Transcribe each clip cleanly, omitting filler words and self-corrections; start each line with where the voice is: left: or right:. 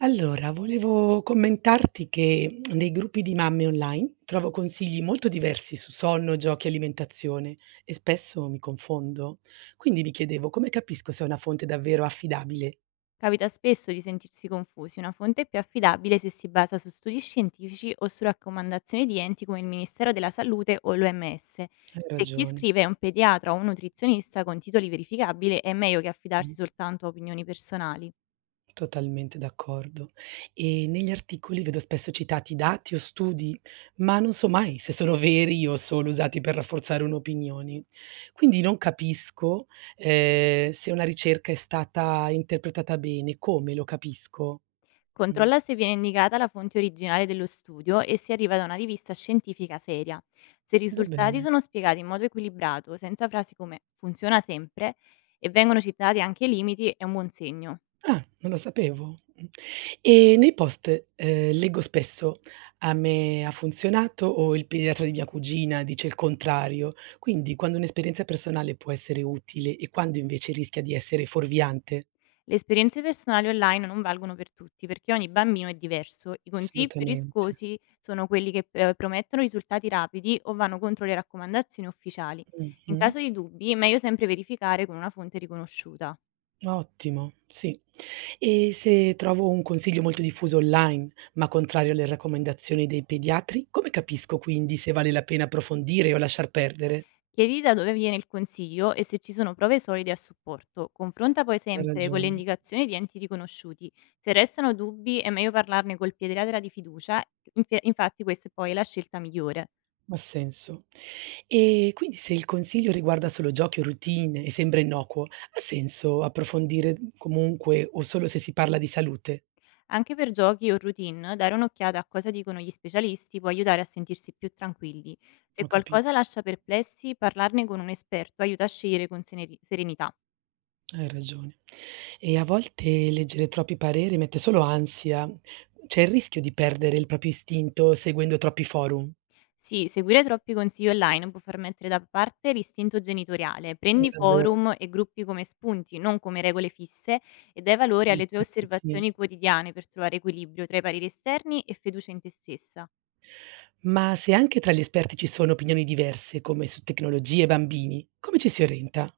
right: Allora, volevo commentarti che nei gruppi di mamme online trovo consigli molto diversi su sonno, giochi, alimentazione e spesso mi confondo. Quindi mi chiedevo come capisco se è una fonte davvero affidabile.
left: Capita spesso di sentirsi confusi, una fonte è più affidabile se si basa su studi scientifici o su raccomandazioni di enti come il Ministero della Salute o l'OMS.
right: Hai
left: Se chi
right: ragione.
left: scrive è un pediatra o un nutrizionista con titoli verificabili è meglio che affidarsi soltanto a opinioni personali.
right: Totalmente d'accordo. E negli articoli vedo spesso citati dati o studi, ma non so mai se sono veri o solo usati per rafforzare un'opinione. Quindi non capisco, se una ricerca è stata interpretata bene, come lo capisco? Mh,
left: Controlla se viene indicata la fonte originale dello studio e se arriva da una rivista scientifica seria. Se i
right: va
left: risultati
right: bene.
left: sono spiegati in modo equilibrato, senza frasi come funziona sempre, e vengono citati anche i limiti, è un buon segno.
right: Ah, non lo sapevo. Mh. E nei post, leggo spesso: "A me ha funzionato" o "Il pediatra di mia cugina dice il contrario". Quindi quando un'esperienza personale può essere utile e quando invece rischia di essere fuorviante?
left: Le esperienze personali online non valgono per tutti, perché ogni bambino è diverso. I consigli più
right: Assolutamente.
left: riscosi sono quelli che promettono risultati rapidi o vanno contro le raccomandazioni ufficiali. In
right: Mh-mh.
left: caso di dubbi, è meglio sempre verificare con una fonte riconosciuta.
right: Ottimo, sì. E se trovo un consiglio molto diffuso online, ma contrario alle raccomandazioni dei pediatri, come capisco quindi se vale la pena approfondire o lasciar perdere?
left: Chiedi da dove viene il consiglio e se ci sono prove solide a supporto. Confronta poi
right: Hai
left: sempre con le
right: ragione.
left: indicazioni di enti riconosciuti. Se restano dubbi, è meglio parlarne col pediatra di fiducia. Infatti, questa è poi la scelta migliore.
right: Ha senso. E quindi se il consiglio riguarda solo giochi o routine e sembra innocuo, ha senso approfondire comunque o solo se si parla di salute?
left: Anche per giochi o routine, dare un'occhiata a cosa dicono gli specialisti può aiutare a sentirsi più tranquilli. Se
right: Ho
left: qualcosa
right: capito,
left: lascia perplessi, parlarne con un esperto aiuta a scegliere con serenità.
right: hai ragione. E a volte leggere troppi pareri mette solo ansia. C'è il rischio di perdere il proprio istinto seguendo troppi forum.
left: Sì, seguire troppi consigli online può far mettere da parte l'istinto genitoriale. Prendi
right: Davvero,
left: forum e gruppi come spunti, non come regole fisse, e dai valore
right: in
left: alle tue
right: effetti sì.
left: osservazioni quotidiane per trovare equilibrio tra i pareri esterni e fiducia in te stessa.
right: Ma se anche tra gli esperti ci sono opinioni diverse, come su tecnologie e bambini, come ci si orienta?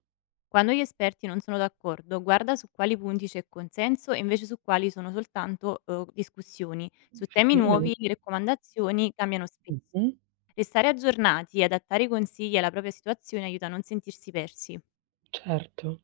left: Quando gli esperti non sono d'accordo, guarda su quali punti c'è consenso e invece su quali sono soltanto discussioni. Su temi nuovi
right: Effettivamente.
left: le raccomandazioni cambiano spesso.
right: Mh-mh.
left: Restare aggiornati e adattare i consigli alla propria situazione aiuta a non sentirsi persi.
right: Certo.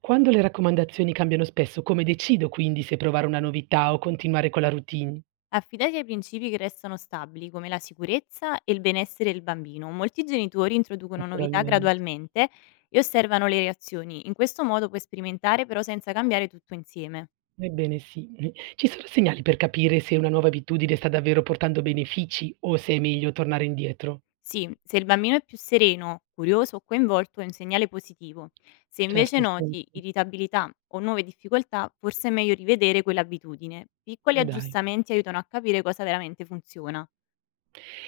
right: Quando le raccomandazioni cambiano spesso, come decido quindi se provare una novità o continuare con la routine?
left: Affidati ai principi che restano stabili, come la sicurezza e il benessere del bambino. Molti genitori introducono novità
right: Naturalmente.
left: gradualmente e osservano le reazioni. In questo modo puoi sperimentare però senza cambiare tutto insieme.
right: Ebbene sì. Ci sono segnali per capire se una nuova abitudine sta davvero portando benefici o se è meglio tornare indietro?
left: Sì, se il bambino è più sereno, curioso o coinvolto è un segnale positivo. Se
right: Certo,
left: invece
right: ha
left: noti
right: senso.
left: irritabilità o nuove difficoltà, forse è meglio rivedere quell'abitudine. Piccoli
right: Dai.
left: aggiustamenti aiutano a capire cosa veramente funziona.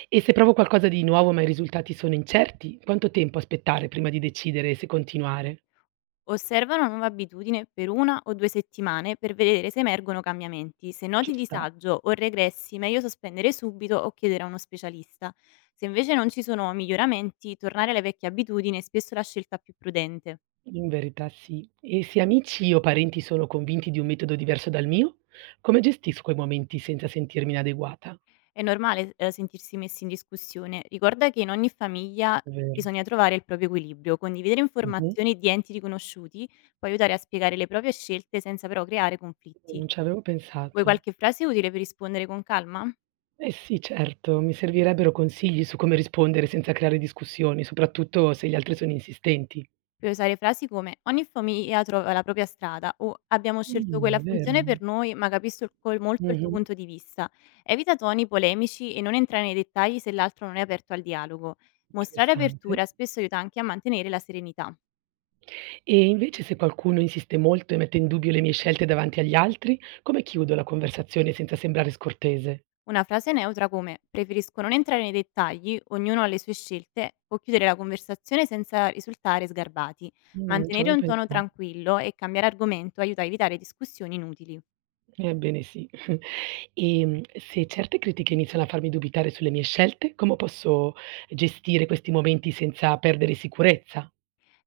right: E se provo qualcosa di nuovo ma i risultati sono incerti, quanto tempo aspettare prima di decidere se continuare?
left: Osserva una nuova abitudine per una o due settimane per vedere se emergono cambiamenti. Se
right: Ci
left: noti
right: sta.
left: disagio o regressi, meglio sospendere subito o chiedere a uno specialista. Se invece non ci sono miglioramenti, tornare alle vecchie abitudini è spesso la scelta più prudente.
right: In verità sì. E se amici o parenti sono convinti di un metodo diverso dal mio, come gestisco quei momenti senza sentirmi inadeguata?
left: È normale, sentirsi messi in discussione. Ricorda che in ogni famiglia
right: Vero.
left: bisogna trovare il proprio equilibrio. Condividere
right: Mh-mh.
left: informazioni di enti riconosciuti può aiutare a spiegare le proprie scelte senza però creare conflitti.
right: Non ci avevo
left: Vuoi
right: pensato.
left: qualche frase utile per rispondere con calma?
right: Eh sì, certo, mi servirebbero consigli su come rispondere senza creare discussioni, soprattutto se gli altri sono insistenti.
left: Puoi usare frasi come ogni famiglia trova la propria strada o abbiamo scelto quella
right: Vero.
left: funzione per noi ma capisco il col molto il tuo
right: Mh-mh.
left: punto di vista. Evita toni polemici e non entrare nei dettagli se l'altro non è aperto al dialogo. Mostrare
right: Interessante.
left: apertura spesso aiuta anche a mantenere la serenità.
right: E invece se qualcuno insiste molto e mette in dubbio le mie scelte davanti agli altri, come chiudo la conversazione senza sembrare scortese?
left: Una frase neutra come preferisco non entrare nei dettagli, ognuno ha le sue scelte, può chiudere la conversazione senza risultare sgarbati.
right: Non ci
left: Mantenere
right: avevo
left: un tono
right: pensa.
left: tranquillo e cambiare argomento aiuta a evitare discussioni inutili.
right: Ebbene sì. Se certe critiche iniziano a farmi dubitare sulle mie scelte, come posso gestire questi momenti senza perdere sicurezza?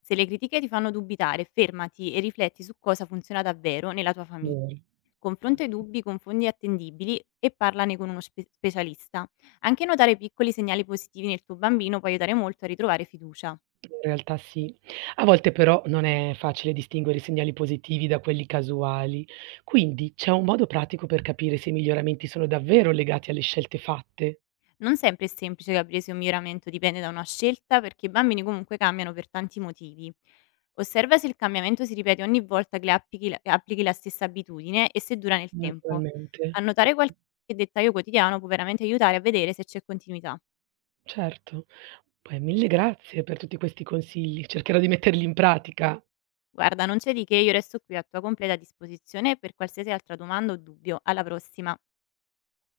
left: Se le critiche ti fanno dubitare, fermati e rifletti su cosa funziona davvero nella tua famiglia.
right: Vero.
left: Confronta i dubbi con fondi attendibili e parlane con uno specialista. Anche notare piccoli segnali positivi nel tuo bambino può aiutare molto a ritrovare fiducia.
right: In realtà sì. A volte però non è facile distinguere i segnali positivi da quelli casuali. Quindi c'è un modo pratico per capire se i miglioramenti sono davvero legati alle scelte fatte?
left: Non sempre è semplice capire se un miglioramento dipende da una scelta, perché i bambini comunque cambiano per tanti motivi. Osserva se il cambiamento si ripete ogni volta che applichi la stessa abitudine e se dura nel tempo.
right: Naturalmente.
left: Annotare qualche dettaglio quotidiano può veramente aiutare a vedere se c'è continuità.
right: Certo. Poi mille grazie per tutti questi consigli. Cercherò di metterli in pratica.
left: Guarda, non c'è di che, io resto qui a tua completa disposizione per qualsiasi altra domanda o dubbio. Alla prossima!